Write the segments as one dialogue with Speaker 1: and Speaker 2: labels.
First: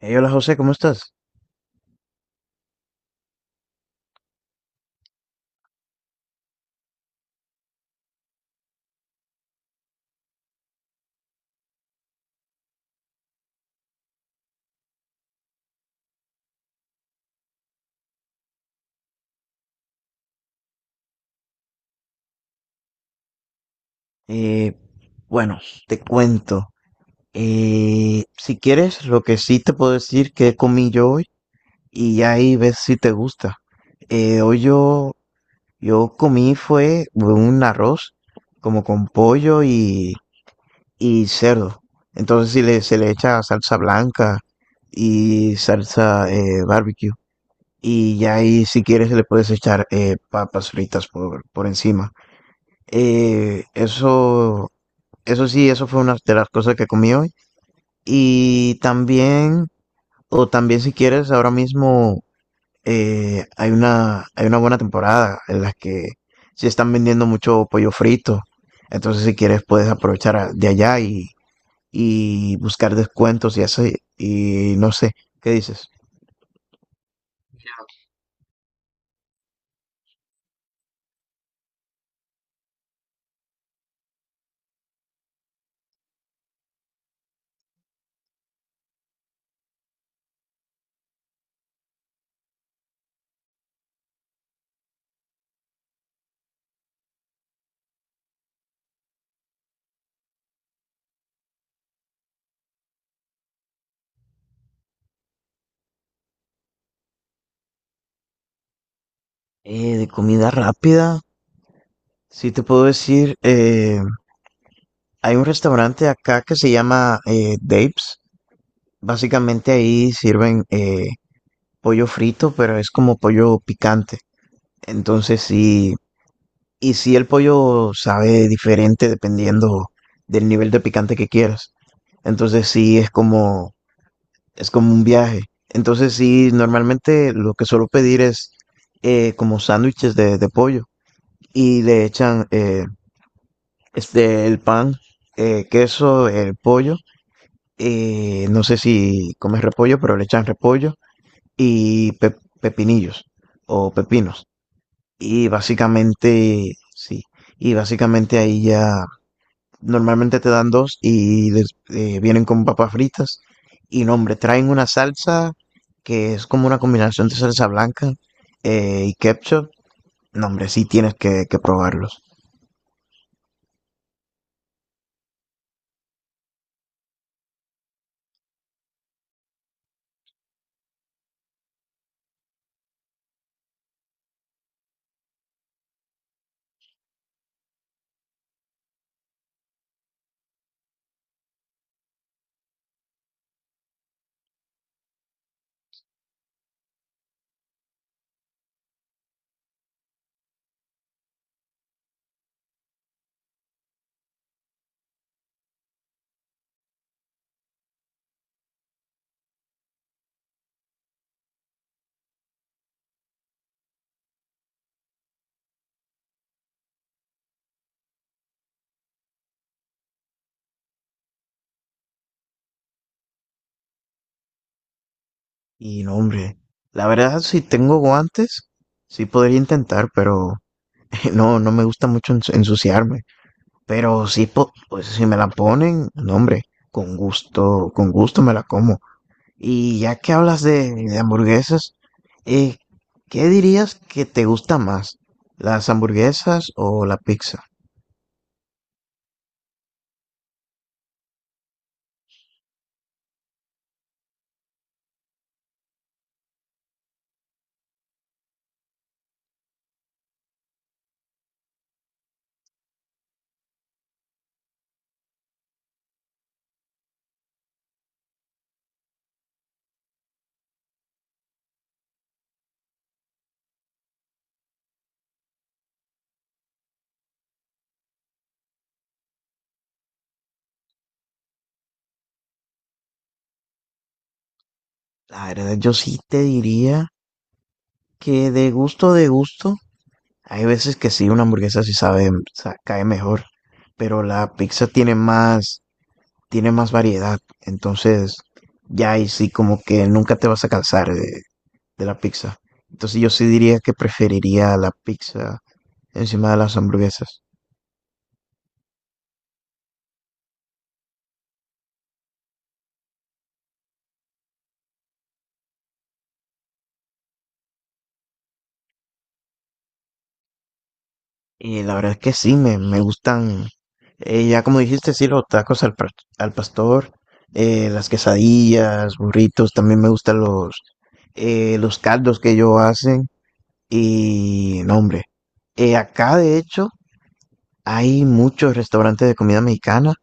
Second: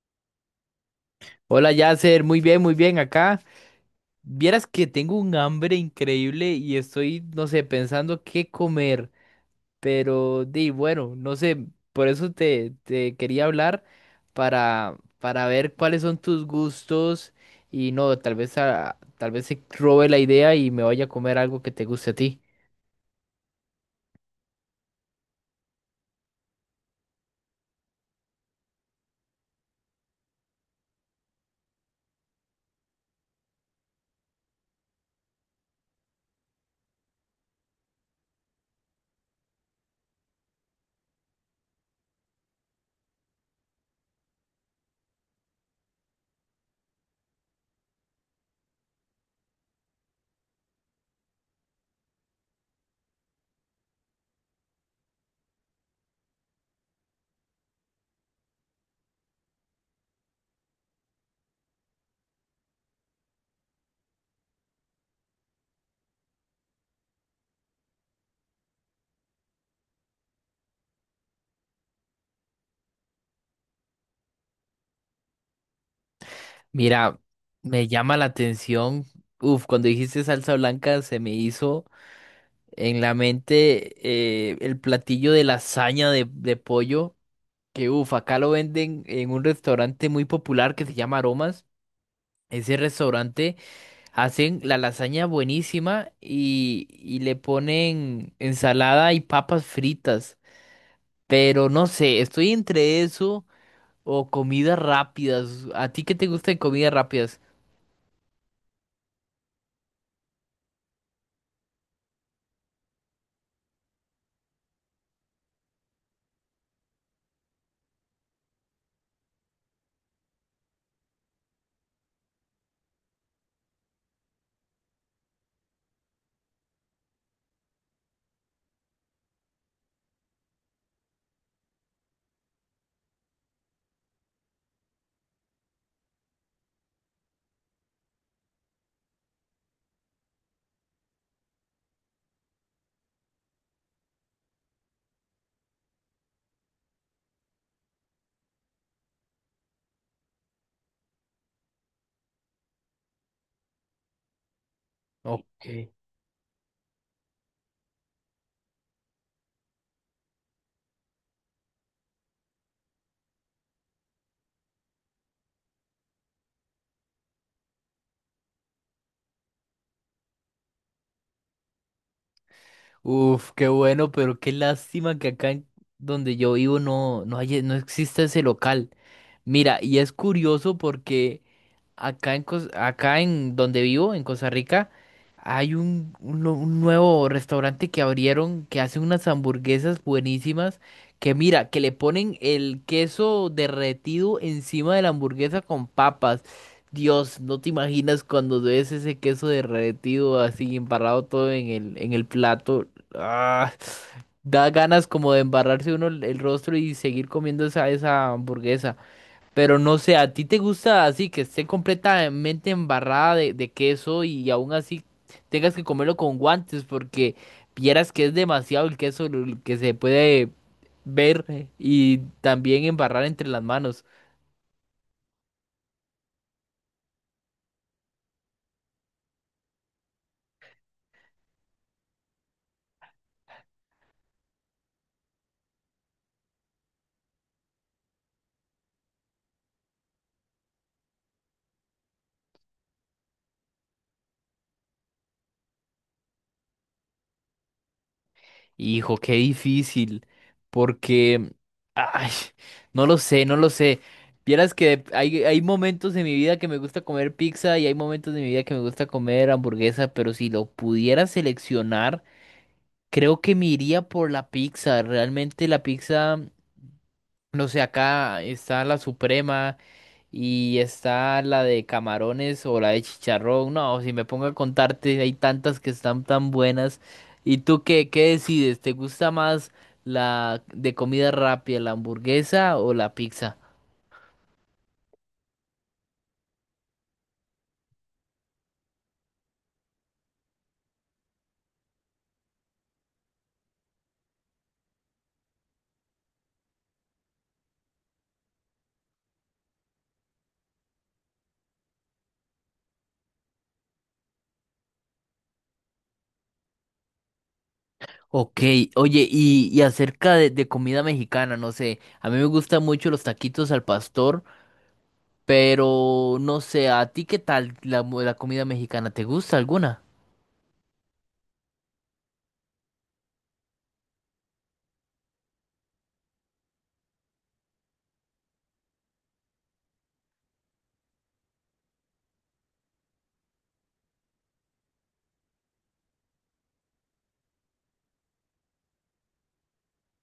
Speaker 1: Hey, hola José, ¿cómo estás?
Speaker 2: Hola Yasser, muy bien acá. Vieras que tengo un hambre increíble y estoy, no sé, pensando qué comer, pero di, bueno, no sé, por eso te quería hablar para ver cuáles son tus gustos y no, tal vez, tal vez se robe la idea y me vaya a comer algo que te guste a ti.
Speaker 1: Eh, bueno, te cuento. Si quieres, lo que sí te puedo decir que comí yo hoy y ya ahí ves si te gusta. Eh, hoy yo, yo comí fue un arroz como con pollo y cerdo. Entonces si le, se le echa salsa blanca y salsa barbecue. Y ya ahí si quieres le puedes echar papas fritas por encima. Eh, eso Eso sí, eso fue una de las cosas que comí hoy. Y también, o también si quieres, ahora mismo hay hay una buena temporada en la que sí están vendiendo mucho pollo frito. Entonces, si quieres, puedes aprovechar de allá y buscar descuentos y así. Y no sé, ¿qué dices?
Speaker 2: Mira, me llama la atención, uf, cuando dijiste salsa blanca se me hizo en la mente el platillo de lasaña de pollo, que uff, acá lo venden en un restaurante muy popular que se llama Aromas. Ese restaurante hacen la lasaña buenísima y, le ponen ensalada y papas fritas. Pero no sé, estoy entre eso o comidas rápidas. ¿A ti qué te gustan comidas rápidas?
Speaker 1: De comida rápida, sí te puedo decir, hay un restaurante acá que se llama Dave's. Básicamente ahí sirven pollo frito, pero es como pollo picante. Entonces sí, y sí el pollo sabe diferente dependiendo del nivel de picante que quieras. Entonces sí es como, es como un viaje. Entonces sí, normalmente lo que suelo pedir es como sándwiches de pollo y le echan el pan, queso, el pollo. No sé si comes repollo, pero le echan repollo y pepinillos o pepinos. Y
Speaker 2: Ok.
Speaker 1: básicamente, sí, y básicamente ahí ya normalmente te dan dos y vienen con papas fritas. Y no, hombre, traen una salsa que es como una combinación de salsa blanca y ketchup. No, hombre, sí tienes que probarlos.
Speaker 2: Uf, qué bueno, pero qué lástima que acá en donde yo vivo no hay, no existe ese local. Mira, y es curioso porque acá en donde vivo, en Costa Rica, hay un nuevo restaurante que abrieron que hace unas hamburguesas buenísimas que mira, que le ponen el queso derretido encima de la hamburguesa con papas. Dios, no te imaginas cuando ves ese queso derretido así embarrado todo en en el plato. Ah, da ganas como de embarrarse uno el rostro y seguir comiendo esa hamburguesa. Pero no sé, ¿a ti te gusta así que esté completamente embarrada de queso y aún así tengas que comerlo con guantes porque vieras que es demasiado el queso el que se puede ver y también embarrar entre las manos?
Speaker 1: Y no, hombre, la verdad, si tengo guantes, sí podría intentar, pero no, no me gusta mucho ensuciarme. Pero sí, pues si me la ponen, no, hombre, con gusto me la como. Y ya que hablas de hamburguesas, eh, ¿qué dirías que te gusta más? ¿Las hamburguesas o la pizza?
Speaker 2: Hijo, qué difícil, porque, ay, no lo sé, no lo sé. Vieras que hay momentos de mi vida que me gusta comer pizza y hay momentos de mi vida que me gusta comer hamburguesa, pero si lo pudiera seleccionar. Creo que me iría por la pizza. Realmente la pizza, no sé, acá está la suprema y está la de camarones o la de chicharrón. No, si me pongo a contarte, hay tantas que están tan buenas. ¿Y tú qué, qué decides? ¿Te gusta más la de comida rápida, la hamburguesa o la pizza?
Speaker 1: La verdad, yo sí te diría que de gusto, hay veces que sí, una hamburguesa sí sabe, cae mejor, pero la pizza tiene más variedad, entonces ya ahí sí como que nunca te vas a cansar de la pizza. Entonces yo sí diría que preferiría la pizza encima de las hamburguesas.
Speaker 2: Ok, oye, y acerca de comida mexicana, no sé, a mí me gustan mucho los taquitos al pastor. Pero no sé, ¿a ti qué tal la comida mexicana? ¿Te gusta alguna?
Speaker 1: Y la verdad es que sí, me gustan, ya como dijiste, sí, los tacos al pastor, las quesadillas, burritos, también me gustan los caldos que ellos hacen y no, hombre. Acá de hecho hay muchos restaurantes de comida mexicana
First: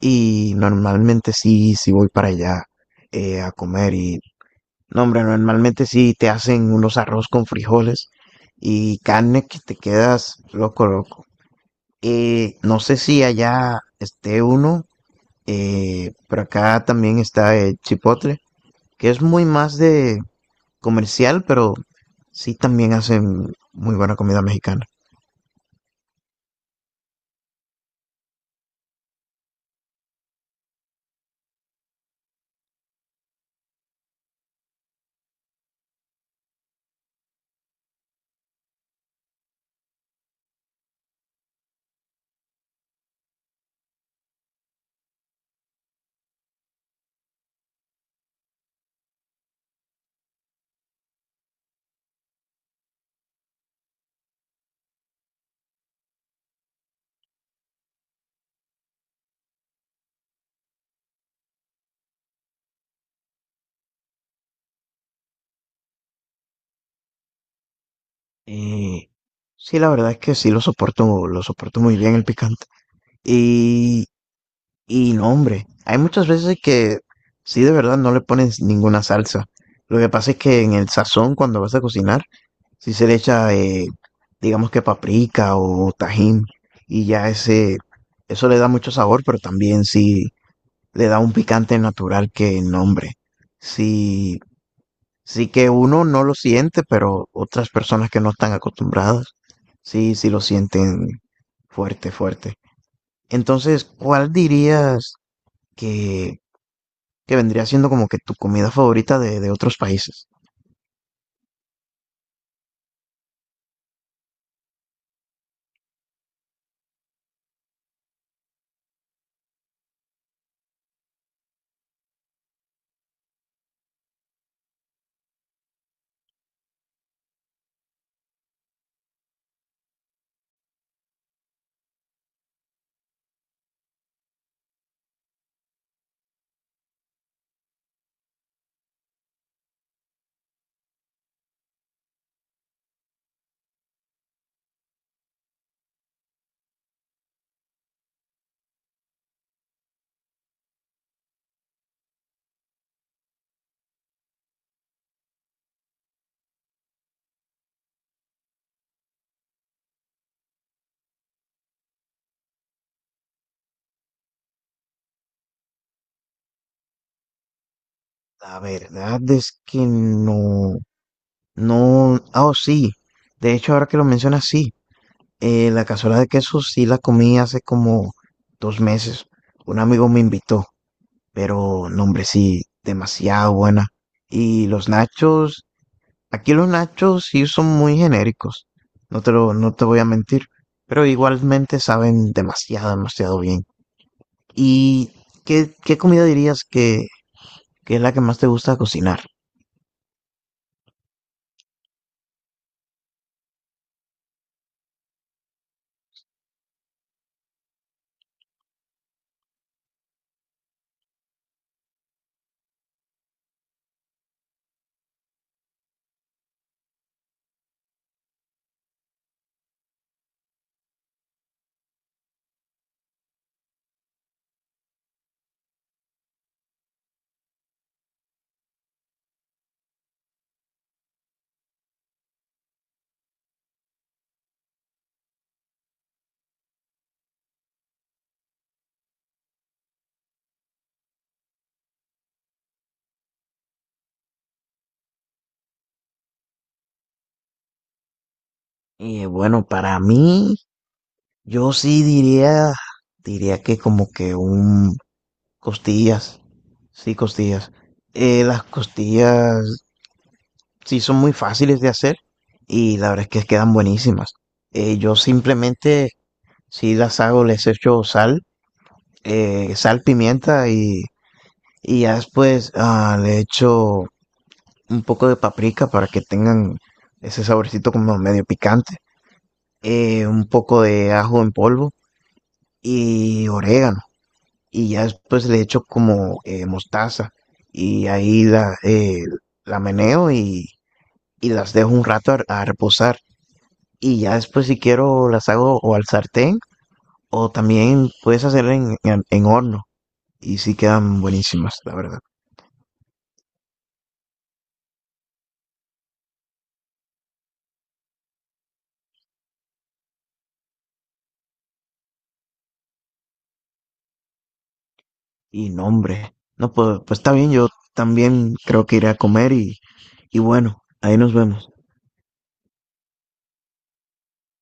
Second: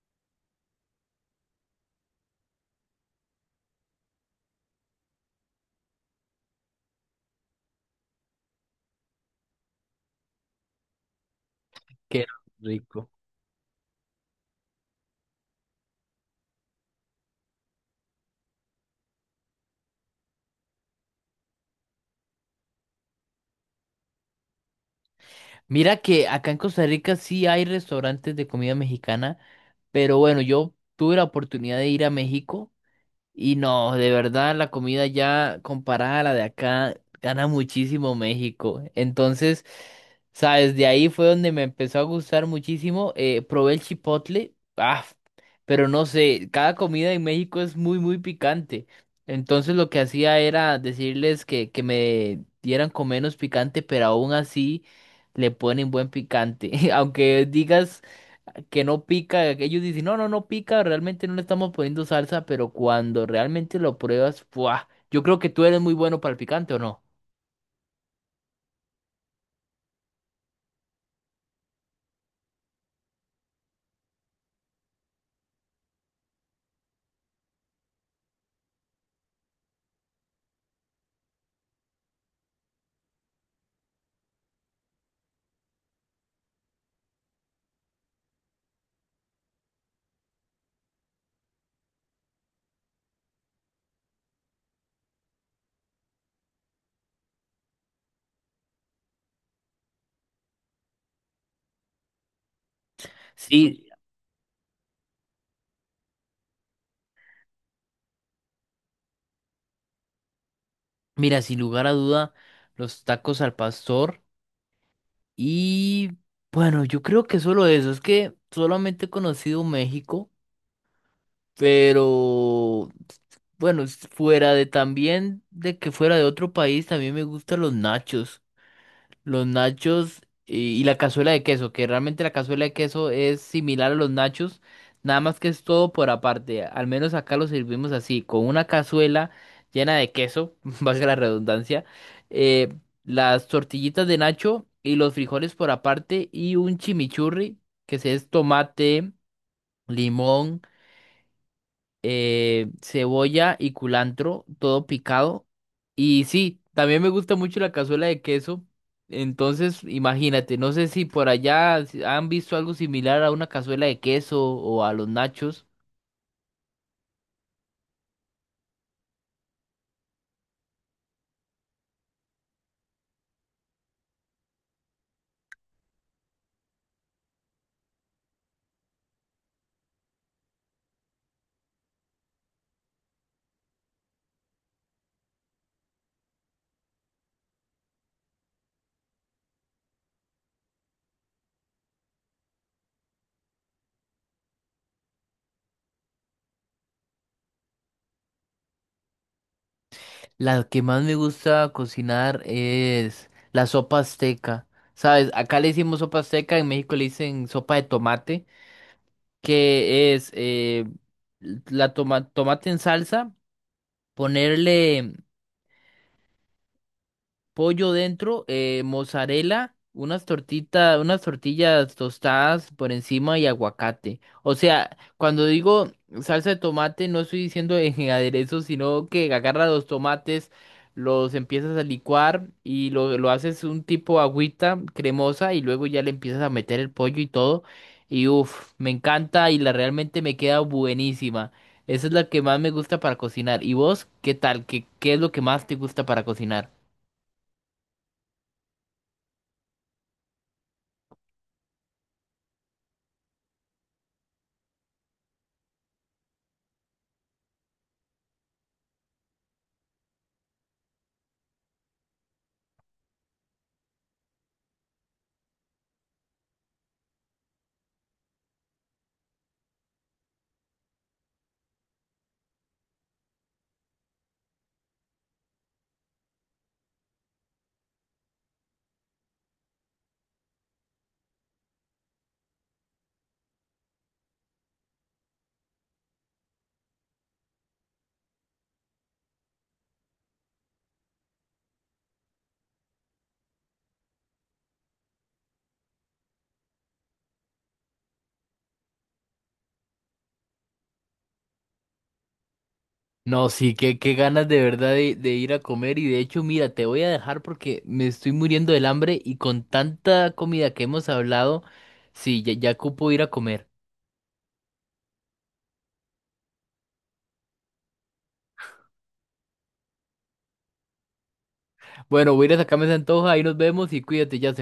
Speaker 1: y normalmente sí, sí voy para allá a comer y no, hombre, normalmente sí te hacen unos arroz con frijoles y carne que te quedas loco, loco.
Speaker 2: Qué
Speaker 1: No sé
Speaker 2: rico.
Speaker 1: si allá esté uno, pero acá también está el chipotle, que es muy más de comercial, pero sí también hacen muy buena comida mexicana.
Speaker 2: Mira que acá en Costa Rica sí hay restaurantes de comida mexicana, pero bueno, yo tuve la oportunidad de ir a México. Y no, de verdad, la comida ya comparada a la de acá gana muchísimo México. Entonces, sabes, de ahí fue donde me empezó a gustar muchísimo. Probé el chipotle, ah, pero no sé, cada comida en México es muy, muy picante. Entonces, lo que hacía era decirles que me dieran con menos picante, pero aún así le ponen buen picante. Aunque digas que no pica, ellos dicen, no, no, no pica, realmente no le estamos poniendo salsa, pero cuando realmente lo pruebas, ¡buah! Yo creo que tú eres muy bueno para el picante, ¿o no?
Speaker 1: Eh, sí, la verdad es que sí lo soporto muy bien el picante. Y, y no, hombre, hay muchas veces que sí de verdad no le pones ninguna salsa. Lo que pasa es que en el sazón, cuando vas a cocinar, si se le echa, digamos que paprika o tajín, y ya ese, eso le da mucho sabor, pero también sí le da un picante natural que nombre. Sí, sí que uno no lo siente, pero otras personas que no están acostumbradas, sí, sí lo sienten fuerte, fuerte. Entonces,
Speaker 2: Sí,
Speaker 1: ¿cuál dirías que, que vendría siendo como que tu comida favorita de otros países?
Speaker 2: mira, sin lugar a duda, los tacos al pastor y bueno, yo creo que solo eso, es que solamente he conocido México, pero bueno, fuera de también de que fuera de otro país, también me gustan los nachos. Los nachos y, la cazuela de queso, que realmente la cazuela de queso es similar a los nachos, nada más que es todo por aparte. Al menos acá lo servimos así, con una cazuela llena de queso, valga la redundancia, eh, las tortillitas de nacho y los frijoles por aparte y un chimichurri, que se es tomate, limón, cebolla y culantro, todo picado. Y sí, también me gusta mucho la cazuela de queso. Entonces, imagínate, no sé si por allá si han visto algo similar a una cazuela de queso o a los nachos.
Speaker 1: La verdad es que no. No, ah, oh, sí. De hecho, ahora que lo mencionas, sí. La cazuela de queso sí la comí hace como dos meses. Un amigo me invitó, pero no, hombre, sí, demasiado buena. Y los nachos, aquí los nachos sí son muy genéricos. No te lo, no te voy a mentir, pero igualmente saben demasiado, demasiado bien. ¿Y qué, qué comida dirías que es la que más te gusta cocinar?
Speaker 2: La que más me gusta cocinar es la sopa azteca. ¿Sabes? Acá le decimos sopa azteca, en México le dicen sopa de tomate, que es la tomate en salsa, ponerle pollo dentro, mozzarella, unas tortitas, unas tortillas tostadas por encima y aguacate. O sea, cuando digo salsa de tomate, no estoy diciendo en aderezo, sino que agarra los tomates, los empiezas a licuar y lo haces un tipo agüita cremosa y luego ya le empiezas a meter el pollo y todo. Y uff, me encanta y la realmente me queda buenísima. Esa es la que más me gusta para cocinar. ¿Y vos qué tal? ¿Qué, qué es lo que más te gusta para cocinar?
Speaker 1: Y bueno, para mí, Yo sí diría, diría que como que un costillas, sí, costillas. Las costillas sí son muy fáciles de hacer y la verdad es que quedan buenísimas. Yo simplemente, si las hago, les echo sal, sal, pimienta y ya después le echo un poco de paprika para que tengan ese saborcito como medio picante, un poco de ajo en polvo y orégano. Y ya después le echo como mostaza y la meneo y las dejo un rato a reposar. Y ya después si quiero las hago o al sartén o también puedes hacer en horno y sí quedan buenísimas, la verdad.
Speaker 2: No, sí, qué, qué ganas de verdad de ir a comer y de hecho, mira, te voy a dejar porque me estoy muriendo del hambre y con tanta comida que hemos hablado, sí, ya, ya ocupo ir a comer.
Speaker 1: Y nombre. No, pues está bien, yo también creo que iré a comer y bueno, ahí nos vemos.
Speaker 2: Bueno, voy a ir a sacarme esa antoja, ahí nos vemos y cuídate, ya